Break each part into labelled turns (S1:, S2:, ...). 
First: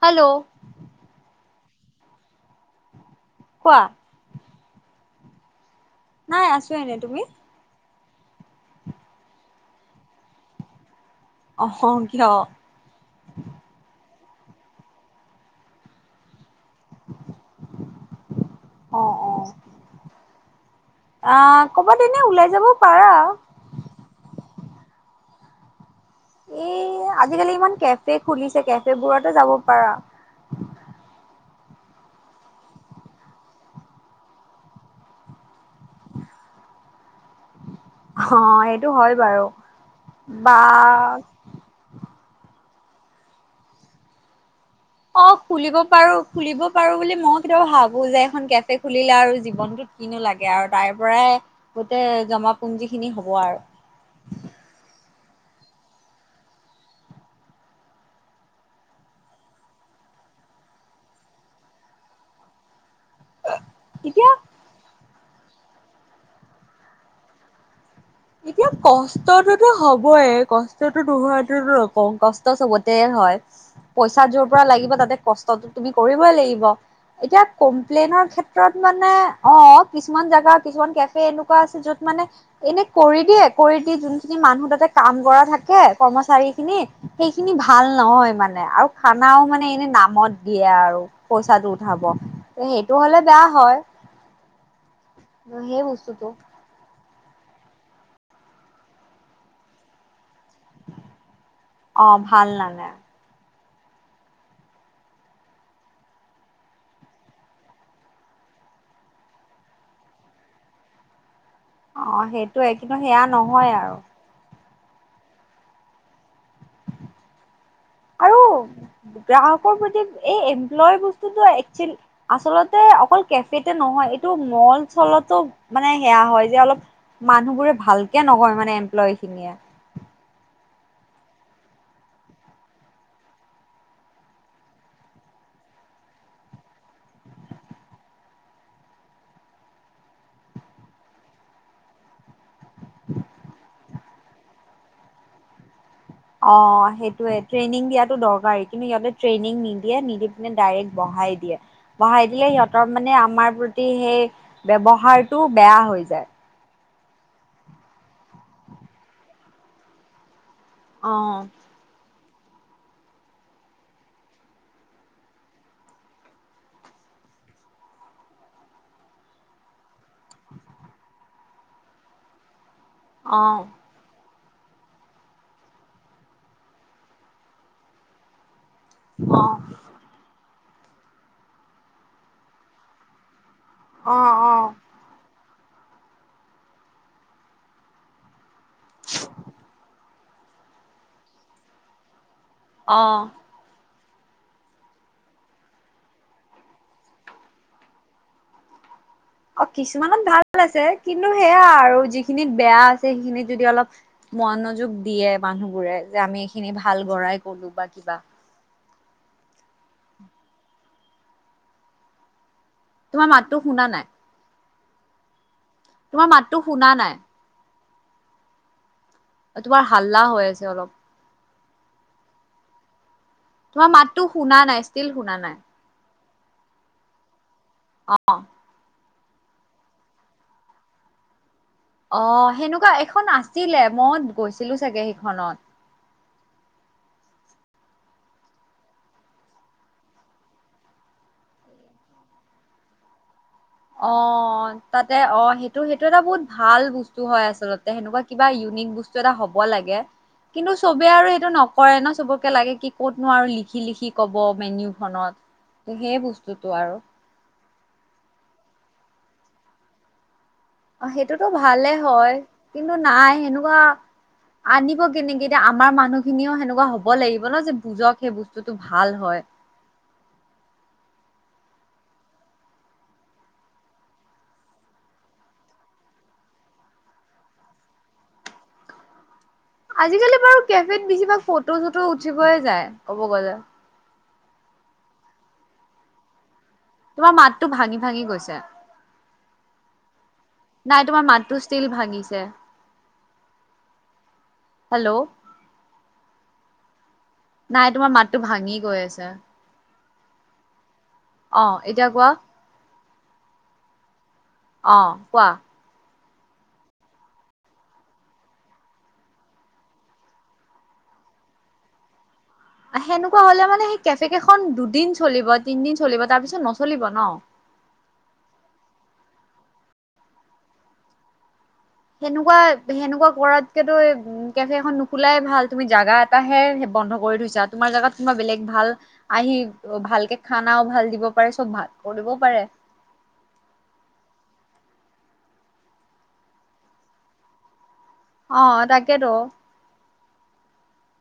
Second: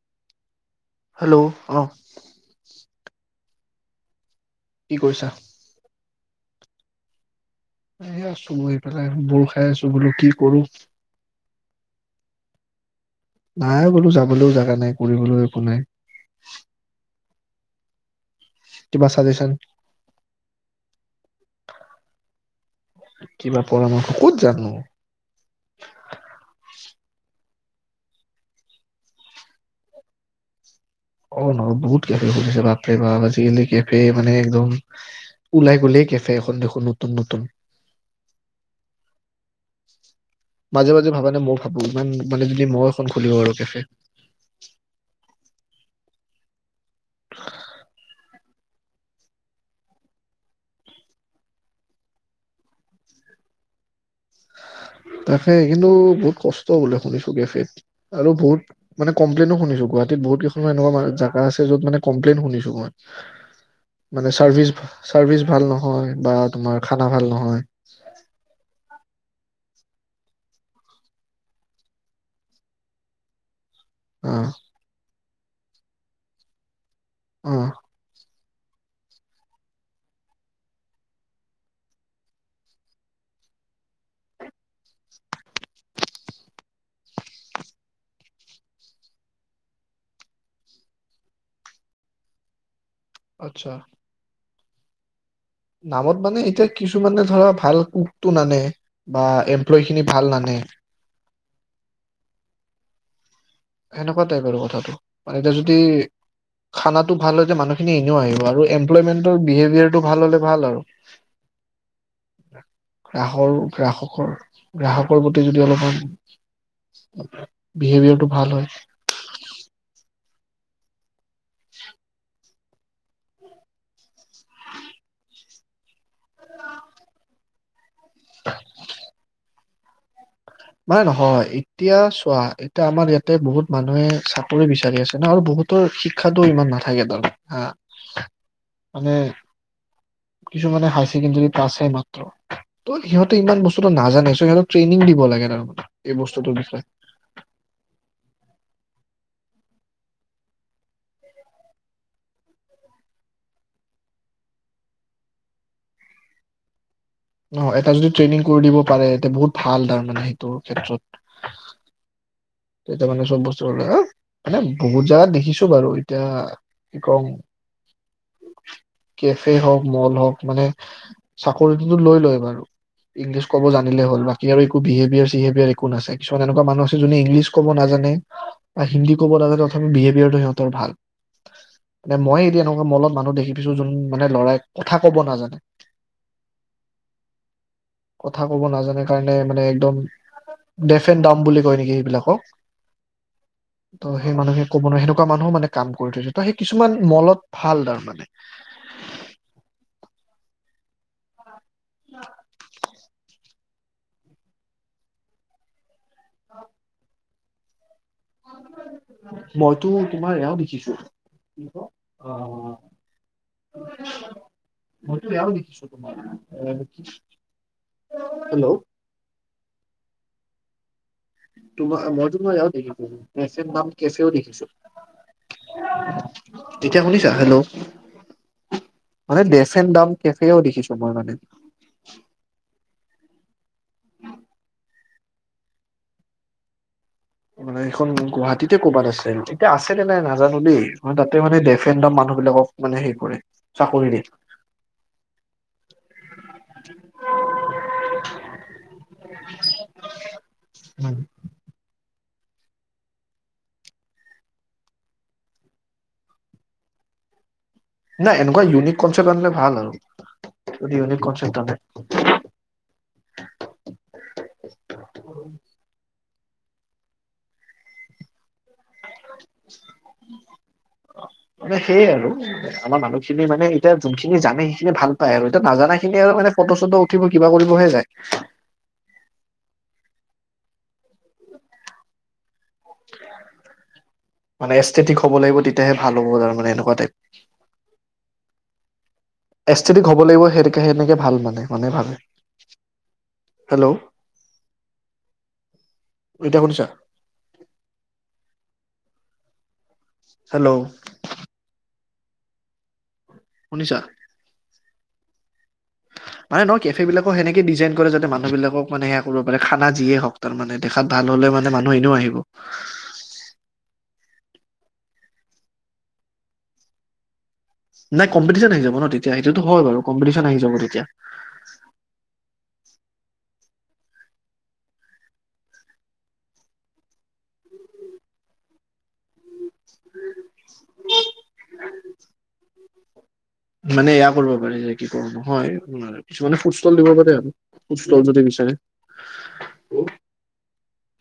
S1: Hello!
S2: Hello অ
S1: কোৱা
S2: কি কৰিছা?
S1: নাই আছো এনে তুমি?
S2: এ আছো বহি পেলাই বৰ খাই আছো বোলো কি কৰো
S1: অ', হ কিয়
S2: জাবলৈও জাগা নাই কৰিবলৈও একো নাই। কিবা
S1: অ', অ,
S2: চাজেচন
S1: ' অঁ, কবাত এনে ওলাই যাব পাৰা।
S2: কিবা পৰামৰ্শ ক'ত যামনো
S1: এ আজিকালি ইমান কেফে খুলিছে কেফে বোৰতে যাব পাৰা।
S2: অঁ ন বহুত কেফে সুধিছে বাপে বাপ আজিকালি কেফে মানে একদম ওলাই গ'লেই কেফে এখন দেখো নতুন নতুন।
S1: অঁ, এইটো হয় বাৰু। বা
S2: মাজে মাজে ভাবা নে মই ভাবো ইমান মানে যদি মইও এখন খুলিব পাৰু কেপে।
S1: অ খুলিব পাৰো খুলিব পাৰো বুলি মই কেতিয়াবা ভাবো যে এখন কেফে খুলিলে আৰু জীৱনটোত কিনো লাগে আৰু তাৰ পৰাই গোটেই জমাপুঞ্জি খিনি হ'ব আৰু
S2: তাকে কিন্তু বহুত কষ্ট বোলে শুনিছো কেফেত আৰু বহোত মানে কমপ্লেইন নো শুনিছো গুৱাহীত বহুত গেখনৰ এনেকুৱা জেগা আছে যত মানে কমপ্লেইন শুনিছো মই। মানে
S1: তেতিয়া
S2: চাৰ্ভিচ চাৰভিচ ভাল নহয়, বা খানা ভাল নহয়।
S1: এতিয়া কষ্টটোতো হবই কষ্টতো নোহোৱা নকওঁ কষ্ট চবতে হয়। পইচা যোৰ
S2: অ',
S1: পৰা লাগিব তাতে কষ্টতো তুমি কৰিবই লাগিব। এতিয়া
S2: অ'।
S1: কমপ্লেইনৰ ক্ষেত্ৰত মানে অঁ কিছুমান জেগাত কিছুমান কেফে এনেকুৱা আছে যত মানে এনে কৰি দিয়ে কৰি দি যোনখিনি মানুহ তাতে কাম কৰা থাকে কৰ্মচাৰী খিনি সেইখিনি ভাল নহয় মানে আৰু খানাও মানে এনে নামত দিয়ে আৰু পইচাটো উঠাব সেই নহ'লে বেয়া
S2: আচ্ছা
S1: হয়। সেই
S2: নামত
S1: বস্তুটো
S2: মানে এতিয়া কিু কিছুামানে ধৰা ভাল কোক তো নানে বা এমপ্লয় খিনি ভাল নানে
S1: অ', ভাল নানে।
S2: সেনেকুৱা টাইপ আৰু কথাটো মানে এতিয়া যদি খানাটো ভাল হয়তো মানুহখিনি এনেও আহিব আৰু এমপ্লয়মেন্টৰ বিহেভিয়াৰটো ভাল হলে ভাল আৰু।
S1: অ সেইটোয়ে কিন্তু সেয়া
S2: গ্ৰাহৰ
S1: নহয় আৰু
S2: গ্ৰাহকৰ গ্ৰাহকৰ প্ৰতি যদি অলপমান [unintelligible]
S1: আৰু
S2: হয়
S1: গ্ৰাহকৰ প্ৰতি, এই এমপ্লয় বস্তুো একচুৱেলি আচলতে অকল কেফেতে নহয় এইটো মল চলতো মানে সেয়া হয় যে অলপ মানুহবোৰে ভালকে নহয় মানে এমপ্লয় খিনিয়ে।
S2: মানে নহয় এতিয়া চোৱা এতিয়া আমাৰ ইয়াতে বহুত মানুহে চাকৰি বিচাৰি আছে ন আৰু বহুতৰ শিক্ষাতটো ইমান নাথাকে তাৰ হা মানে কিছুমানে হায় ছেকেণ্ডাৰী পাছ হয় মাত্ৰ ত সিহঁতে ইমান বস্তুটো নাজানে সিহঁতক ট্ৰেইনিং দিব লাগে। [unintelligible]
S1: অ
S2: বিষয়ে
S1: সেইটোয়ে ট্ৰেইনিং দিয়টো দৰকাৰ কিন্তু ইহতে, ট্ৰেইনিং নিদিয়ে নিদি পিনে ডাইৰেক্ট বহাই দিয়ে বহাই দিলে সিহঁতৰ মানে আমাৰ প্ৰতি সেই ব্যৱহাৰটো বেয়া হৈ যায়।
S2: নহ এটা যদি ট্ৰেইনিং কৰি দিব পাৰে এতিয়া বহুত ভাল তাৰ মানে। ত ক্ষেত্ৰত,
S1: অ',
S2: এতিয়া মানে চব বস্তু আহ মানে বহুত যাগ দেখিছো বাৰু এতিয়া কি কম কেফে হওক মল হওক মানে চাকৰিটো লৈ লয় বাৰু। ইংলিছ
S1: অ',
S2: কব জানিলে হল বী কি আৰু একো বিহেভিয়াৰ - চিহেভয়াৰ একো নাছাই কিছমান এনেকুৱা মানু আছে যোনে ইংলি ক'ব নাজানে। হিন্দী ক'ব
S1: অ',
S2: নাজানে অথনি বিহভিয়াৰে ভাল মে মই এতিয়া এনেকুৱা মলত মানুহ দেখি ছু যোন মানে ল'ৰা
S1: অ',
S2: কথা ক'ব নাজানে কথা ক'ব নাজানে কাৰণে মানে একদম ডেফ এন ডাম বুলি কয় নেকি সেইবিলাকক
S1: আহ।
S2: ত' সেই মানুহে ক'ব নোৱাৰে সেনেকুৱা মানুহো মানে কাম কৰি থৈছে ত সেই কিছুমান মলত ভাল তাৰ মানে
S1: অ কিছুমানত ভাল আছে কিন্তু স সেয়া আৰু যিখিনিত বেয়া আছে সেইখিনিত যদি অলপ মনোযোগ দিয়ে মানুহবোৰে যে আমি এইখিনি ভাল গ়ই কলো বা কিবা
S2: মইতো তোমাৰ এয়াও দেখিছো কি ক অ
S1: তোমাৰ মাতটো শুনা নাই।
S2: ম দি [unintelligible]
S1: তোমাৰ মাতটো শুনা নাই?
S2: হেল্ল'
S1: তোমাৰ হাল্লা হৈ আছে অলপ
S2: তোমাৰ মইতো তোমাৰ ইয়াতে
S1: তোমাৰ মাতটো শুনা নাই, ষ্টিল শুনা নাই।
S2: তেতিয়া শুনিছা? হেল্ল' মানে দেফেন দাম কেফেও দেখিছোঁ মই মানে
S1: সেইখন আছিলে মই গৈছিলোঁ চাগে সেইখনত।
S2: মানে সেইখন গুৱাহাটীতে ক'ৰবাত আছে। এতিয়া আছে নে নাই নাজানোঁ দেই ম তাতে মানে ডেফেনড মানুহ বিলাকক মানে হেই কৰে। চাকৰি দিয়ে
S1: অ' তাতে অ' সেইটো সেইটো এটা বহুত ভাল বস্তু হয় আচলতে সেনেকুৱা কিবা ইউনিক বস্তু এটা হ'ব লাগে কিন্তু চবে আৰু এইটো নকৰে ন চবকে লাগে কি ক'তনো আৰু লিখি লিখি কব মেনীউখনত সেই বস্তুতটো আৰু
S2: নাই, এনেকুৱা ইউনিক কনচেপ্ট আনিলে ভাল আৰু যদি
S1: অ
S2: ইউনিক
S1: সেইটোতো
S2: কনচেপ্ট আনে
S1: ভালে হয় কিন্তু নাই সেনেকুৱা আনিব কেনেকে এতিয়া আমাৰ মানুহ খিনিও সেনেকুৱা হ'ব লাগিব ন যে বুজক সেই বস্তু টো ভাল হয়।
S2: মানে সেয়ে আৰু আমাৰ মানুহখিনি মানে এতিয়া যোনখিনি জানে সেইখিনি ভাল পায় আৰু এতিয়া নাজানা খিনি আৰু মানে ফটো চটো উঠিব কিবা কৰিবহে যায়।
S1: আজিকালি বাৰু কিয় বেছিভাগ ফটো চটো উঠিবয়ে যায় ক'ব গ'লে।
S2: মানে এষ্ঠেটিক হ'ব লাগিব তেতিয়াহে ভাল হ'ব তাৰমানেনো।
S1: তোমাৰ মাতটো ভাঙি ভাঙি গৈছে।
S2: এষ্ঠেটিক হ'ব লাগিব সেইটোকে
S1: নাই
S2: সেনেকে
S1: তোমাৰ
S2: ভাল
S1: মাতটো
S2: মানে
S1: ষ্টিল
S2: মানুহে ভাবে
S1: ভাঙিছে
S2: হেল্ল',
S1: হেল্ল'
S2: এতিয়া শুনিছা?
S1: নাই তোমাৰ মাতটো ভাঙি গৈ আছে।
S2: হেল্ল'।
S1: অ এতিয়া কোৱা।
S2: শুনিছা?
S1: অ, কোৱা?
S2: মানে ন কেফে বিলাকক সেনেকে ডিজাইন কৰে যাতে মানুহ বিলাকক মানে সেয়া কৰিব পাৰে খানা যিয়ে হওক তাৰ মানে দেখাত ভাল হ'লে মানে মানুহ এনেও আহিব।
S1: সেনেকুৱা হ'লে মানে সেই কেফে কেইখন দুদিন চলিব তিনদিন চলিব তাৰ পিছত নচলিব ন।
S2: নাই কম্পিটিচন হৈ যাব ন' তেতিয়া সেইটোতো হয় বাৰু কম্পিটিচন আহি যাব তেতিয়া।
S1: সেনেকুৱা-সেনেকুৱা কৰাতকেতো এই কেফেখন নোখোলাই ভাল তুমি জোগা এটাহে বন্ধ কৰি থৈছা তোমাৰ জোগাত কোনোবা বেলেগ ভাল আহি অ, ভালকে খানাও ভাল দিব পাৰে চব ভাল। কৰিব পাৰে।
S2: মানে এয়া কৰিব পাৰে যে কি কওঁ নহয় কিছুমানে ফুড ষ্টল দিব পাৰে আৰু। ফুড ষ্টল যদি
S1: অ,
S2: বিচাৰে
S1: তাকেতো।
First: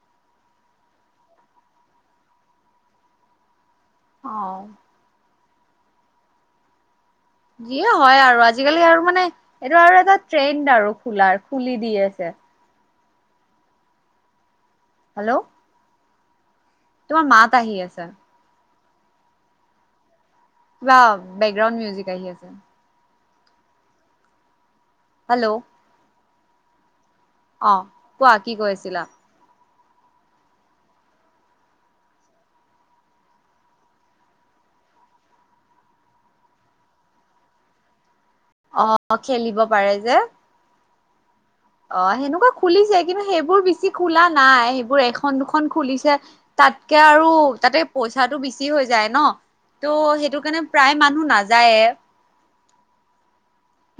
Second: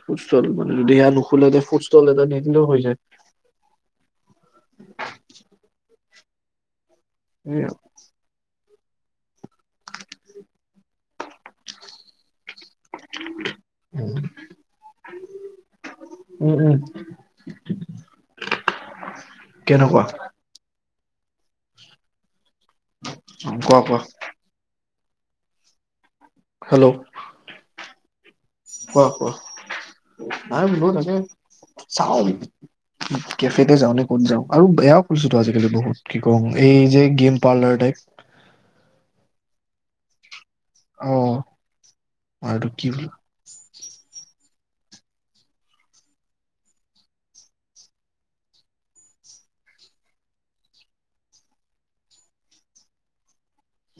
S2: ফুড ষ্টল, মানে যদি সেয়া নোখোলে যদি ফুড ষ্টল এটা দি দিলেও হৈ যায়।
S1: [unintelligible]
S2: সেয়া
S1: যিয়ে হয় আৰু আজ আজিকালি আৰু মানে এইটো আৰু এটা ট্ৰেণ্ড আৰু খোলাৰ খুলি দিয়ে যে।
S2: [unintelligible]
S1: হেল্ল'।
S2: উম
S1: তোমাৰ মাত আহি আছে।
S2: কেনেকুৱা?
S1: [unintelligible] বেকগ্ৰাউণ্ড মিউজিক আহি আছে।
S2: অ, কোৱা-কোৱা।
S1: হেল্ল',
S2: হেল্ল',
S1: অ কোৱা কি কৈ আছিলা?
S2: কোৱা কোৱা নাই বোলো তাকে চাওঁ কেফেতে যাওঁ নে ক'ত যাওঁ আৰু বেয়া কৰিছেতো আজিকালি বহুত কি কম এই যে গেম পাৰ্লাৰ টাইপ
S1: অ' খেলিব পাৰে যে।
S2: অ'।
S1: অ' সেনেকুৱা
S2: এইটো কি
S1: খুলিছে
S2: বুলি
S1: কিন্তু সেইবোৰ বেছি খোলা নাই সেইবোৰ এখন দুখন খুলিছে তাতকে আৰু তাতে পইচাটো বেছি হৈ যায় ন ত' সেইটো কাৰণে প্ৰায় মানুহ নাযায়ে।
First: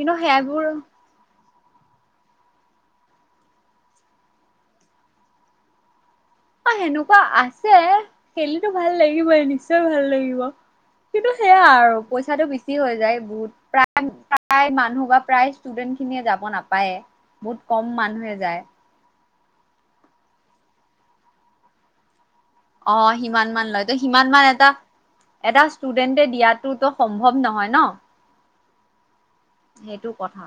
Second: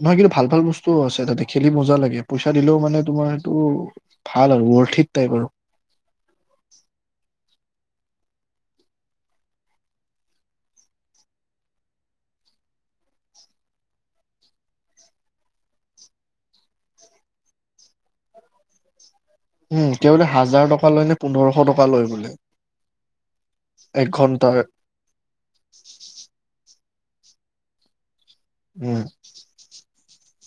S2: নহয় কিন্তু ভাল ভাল বস্তুও আছে তাতে। খেলি মজা লাগে। পইচা দিলেও মানে তোমাৰ এইটো ভাল আৰু উৰ্বতথিট টাইপ আৰু।
S1: অ' সেনেকুৱা আছে। পিছে খেলিটো ভাল লাগিবই নিশ্চয় ভাল লাগিব। কিন্তু সেয়া আৰু পইচাটো বেছি হৈ যায়। বহুত প্ৰায় -প্ৰায় মানুহ বা প্ৰায় ষ্টুডেন্ট খিনিয়ে যাব নাপায় বহুত কম মানুহে যায়।
S2: উ'ম তেওঁলোকে হাজাৰ টকা লয় নে পোন্ধৰশ টকা লয় বোলে।
S1: অ' সিমান মান লয় ত
S2: এক
S1: সিমান মান
S2: ঘন্টাৰ
S1: এটা এটা ষ্টুডেন্টে দিয়াতোতো। সম্ভৱ নহয় ন।
S2: উ'ম।
S1: সেইটো কথা।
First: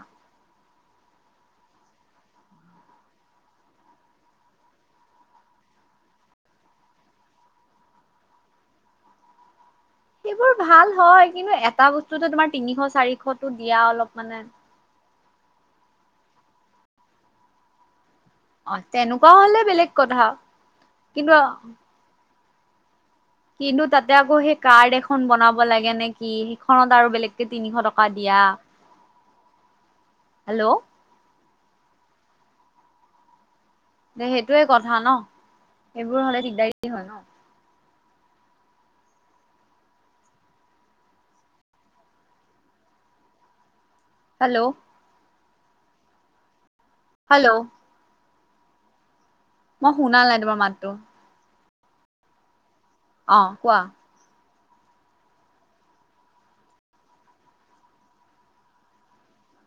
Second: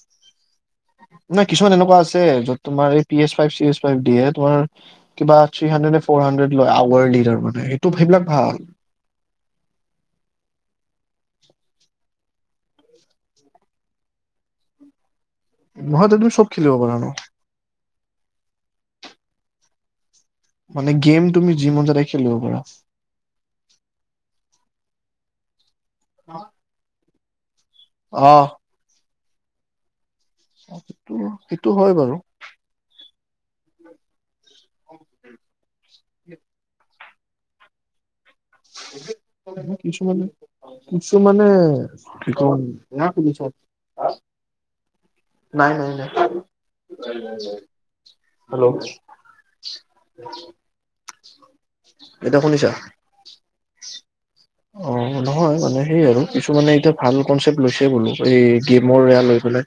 S2: নাই, কিছুমান এনেকুৱা আছে য'ত তোমাৰ P S five, C S five দিয়ে। তোমাৰ ৰ্থীৰী হাৰ্টৰেট নে ফ'ৰ হাৰ্টৰেট লৈ আৱাৰ দি তাৰমানে, সেইবিলাক ভাল।
S1: সেইবোৰ ভাল হয় কিন্তু এটা বস্তুটো তোমাৰ তিনিশ চাৰিশতো দিয়া অলপ মানে।
S2: মইতো ত'ত চব খেলিব পাৰা ন।
S1: অ' তেনেকুৱা হ'লে বেলেগ কথা
S2: মানে গেম
S1: কিন্তু
S2: তুমি যি মন যায় তাকে খেলিব পাৰা। [unintelligible]
S1: কিন্তু তাতে আকৌ সেই কাৰ্ড এখন বনাব লাগে নে কি সিখনত আৰু বেলেগ। তিনিশ টকা দিয়া।
S2: অহ
S1: হেল্ল'
S2: সেইটো- সেইটো হয় বাৰু।
S1: নাই সেই এইটোৱে কথা ন সেইবোৰ হ'লে দিগদাৰ হয় ন।
S2: কিছুমানে- কিছুমানে
S1: হেল্ল'।
S2: নাই, নাই, নাই।
S1: Hello
S2: [unintelligible] hello.
S1: মই শুনা নাই তোমাৰ মাতটো।
S2: এতিয়া, শুনিছা?
S1: অ', কোৱা।
S2: অ' নহয় মানে সেই আৰু কিছু মানে এতিয়া ভাল কনচেপ্ট লৈছে বোলো। এই গেমৰ এয়া লৈ পেলাই।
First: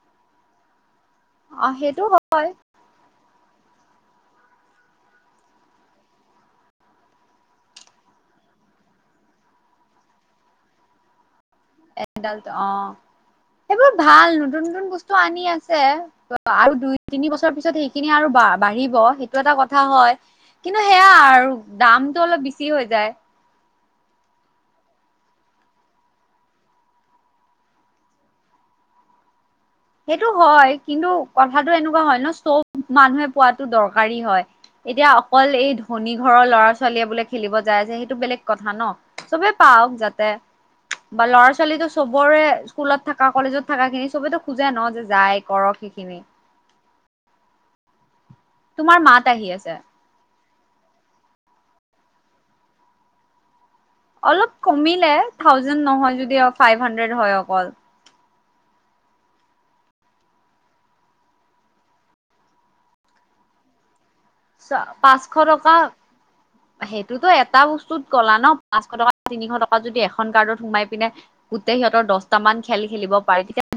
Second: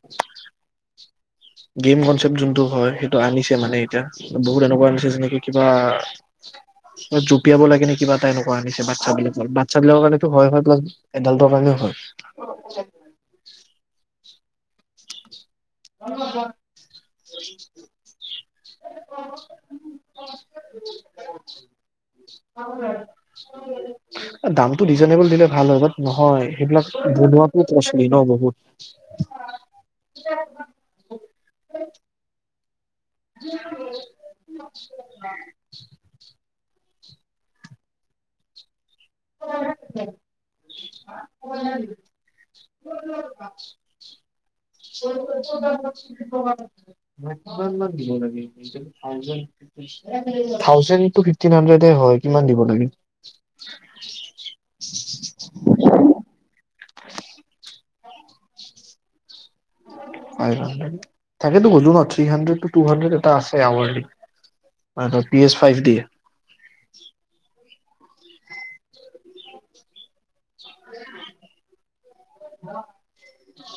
S1: অ
S2: গেম
S1: সেইটো হয়
S2: কনচেপ্ট যোনটো হয় সেইটো। আনিছে মানে এতিয়া বহুত এনেকুৱা আনিছে যেনেকে কিবা জুপিয়াব লাগে নে কিবা এটা এনেকুৱা আনিছে বাচ্ছা বিলাকৰ বাচ্ছা বিলাকৰ কাৰণটো হয় হয় প্লা এড
S1: অ সেইবোৰ ভাল যোন বস্তু আনি আছে আৰু দুই তিনি বছৰ পিছত সেইখিনি আৰু বা বাঢ়িব সেইটো এটা কথা হয়। কিন্তু সেয়া আৰু দামটো অলপ বেছি হৈ যায়।
S2: দামটো ৰিজনেবল দিলে ভাল হয়, বাত নহয়, সেইবিলাক বনোৱাটো কচলী ন' বহুত?
S1: সেইটো, হয়। কিন্তু কথাটো এনেকুৱা হয়, ন' চ' মানুহে পোৱাতো দৰকাৰী হয়, এতিয়া অকল এই ধনী ঘৰৰ ল'ৰা ছোৱালীয়ে বোলে খেলিব যায় আছে সেইটো বেলেগ কথা ন'? চবেই পাওঁক যাতে বা ল'ৰা ছোৱালীতো চবৰে স্কুলত থাকা, কলেজত থাকাখিনি চবেইটো
S2: [unintelligible] কিমান মান দিব লা
S1: তোমাৰ মাত আহি আছে
S2: [unintelligible] থাউজেণ্ড টু ফিফটিন হানড্রেদে হয়, কিমান দিব লাগে?
S1: অলপ কমিলে, থাউজেন নহয় যদি আৰু ফাইভ হানড্ৰেট হয়, অকল।
S2: ফাইভ হাণ্ডেড তাকেটো কৈছো ন', থিহানড্ৰেড টু হানড্ৰেড এটা আছে [unintelligible]
S1: চ' পাঁচশ
S2: পি এছ
S1: টকা
S2: ফাইভ দিয়ে
S1: সেইটোতো এটাও [unintelligible] ক'লা ন' পাঁচশ টকা তিনিশ টকা যদি এখন কাৰ্ডত সোমাই পিনে গোটেই সিহঁতৰ দছটা মান খেল খেলিব পাৰে। [unintelligible]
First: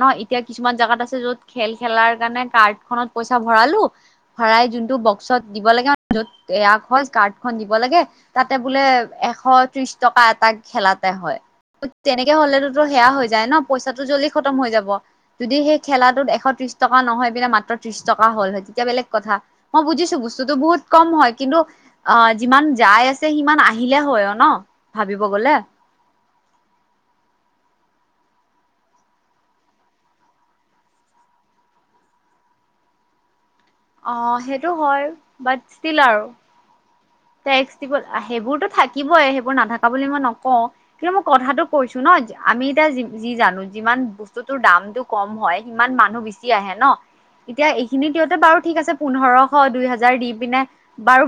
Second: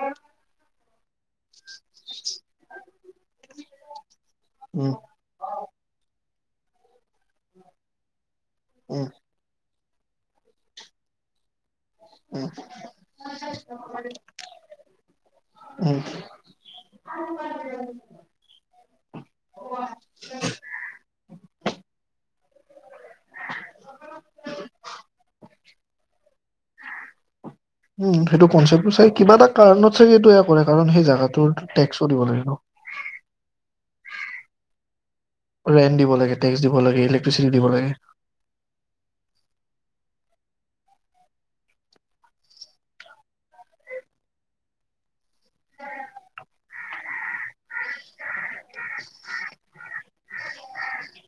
S1: নহয় এতিয়া কিছুমান জাগাত আছে যত খেল খেলাৰ কাৰণে কাৰ্ড খনত পইচা ভৰালো ভৰাই
S2: উম
S1: যোনটো বক্সত দিব লাগে [unintelligible] য'ত [unintelligible] কাৰ্ডখন দিব লাগে তাতে বোলে
S2: উম
S1: এশ ত্ৰিশ টকা এটা খেলাতে হয়। ত তেনেকে
S2: উম
S1: হলেতোতো সেয়া হৈ যায় ন' পইচাটো জল্দি খতম হৈ যাব, যদি সেই
S2: উম
S1: খেলাটোত এশ ত্ৰিশ টকা নহয় [unintelligible] মাত্ৰ ত্ৰিশ টকা হ'ল হয় তেতিয়া বেলেগ কথা, মই বুজিছো বস্তুটো বহুত কম হয় কিন্তু অ, যিমান যাই আছে সিমান আহিলে হয় অ ন ' ভাবিব গলে।
S2: উম, সেইটো কনচেপটো চাই কিবা এটা কাৰণত চাগে এইটো এইয়া কৰে কাৰণ সেই জাগাটোৰ টেক্সও দিব লাগিব ন'।
S1: অ, সেইটো হয়। বাট
S2: ৰেন্
S1: ষ্টিল
S2: দিব
S1: আৰু
S2: লাগে, টেক্স দিব লাগে, ইলেক্ট্
S1: টেক্স দিব আহে সেইবোৰতোত থাকিবই সেইবোৰ নাথাকা বুলি মই নকওঁ কিন্তু মই কথাটো কৈছো ন আমি এতিয়া যি যি জানো যিমান বস্তু তোৰ দামতটো কম হয় সিমান মানুহ বেছি আহে ন এতিয়া এইখিনি দিওঁতে বাৰু ঠিক আছে পোন্ধৰশ দুই হোজাৰ দিম। পিনে বাৰু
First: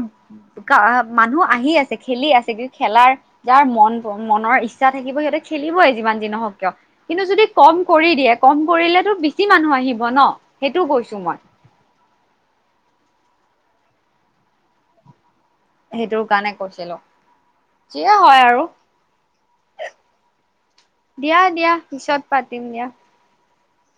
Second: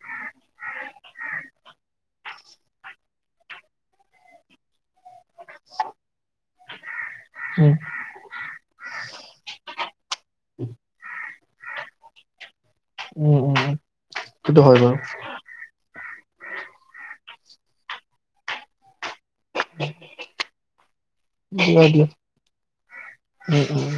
S1: মানুহ আহি আছে খেলি আছে কিন্তু খেলাৰ যাৰ মন মনৰ ইচ্ছা থাকিব সিহঁতে, খেলিবই যিমান যি নহওক। কিয়। কিন্তু যদি
S2: উম,
S1: কম কৰি দিয়ে কম কৰিলেো বেছি মানুহ আহিব ন সেইটো কৈছো মই।
S2: উম উম সেইটো হয় বাৰু
S1: সেইটোৰ কাৰণে কৈছিলো যিয়ে হয় আৰু দিয়া দিয়া পিছত পাতিম দিয়া।
S2: উম উম,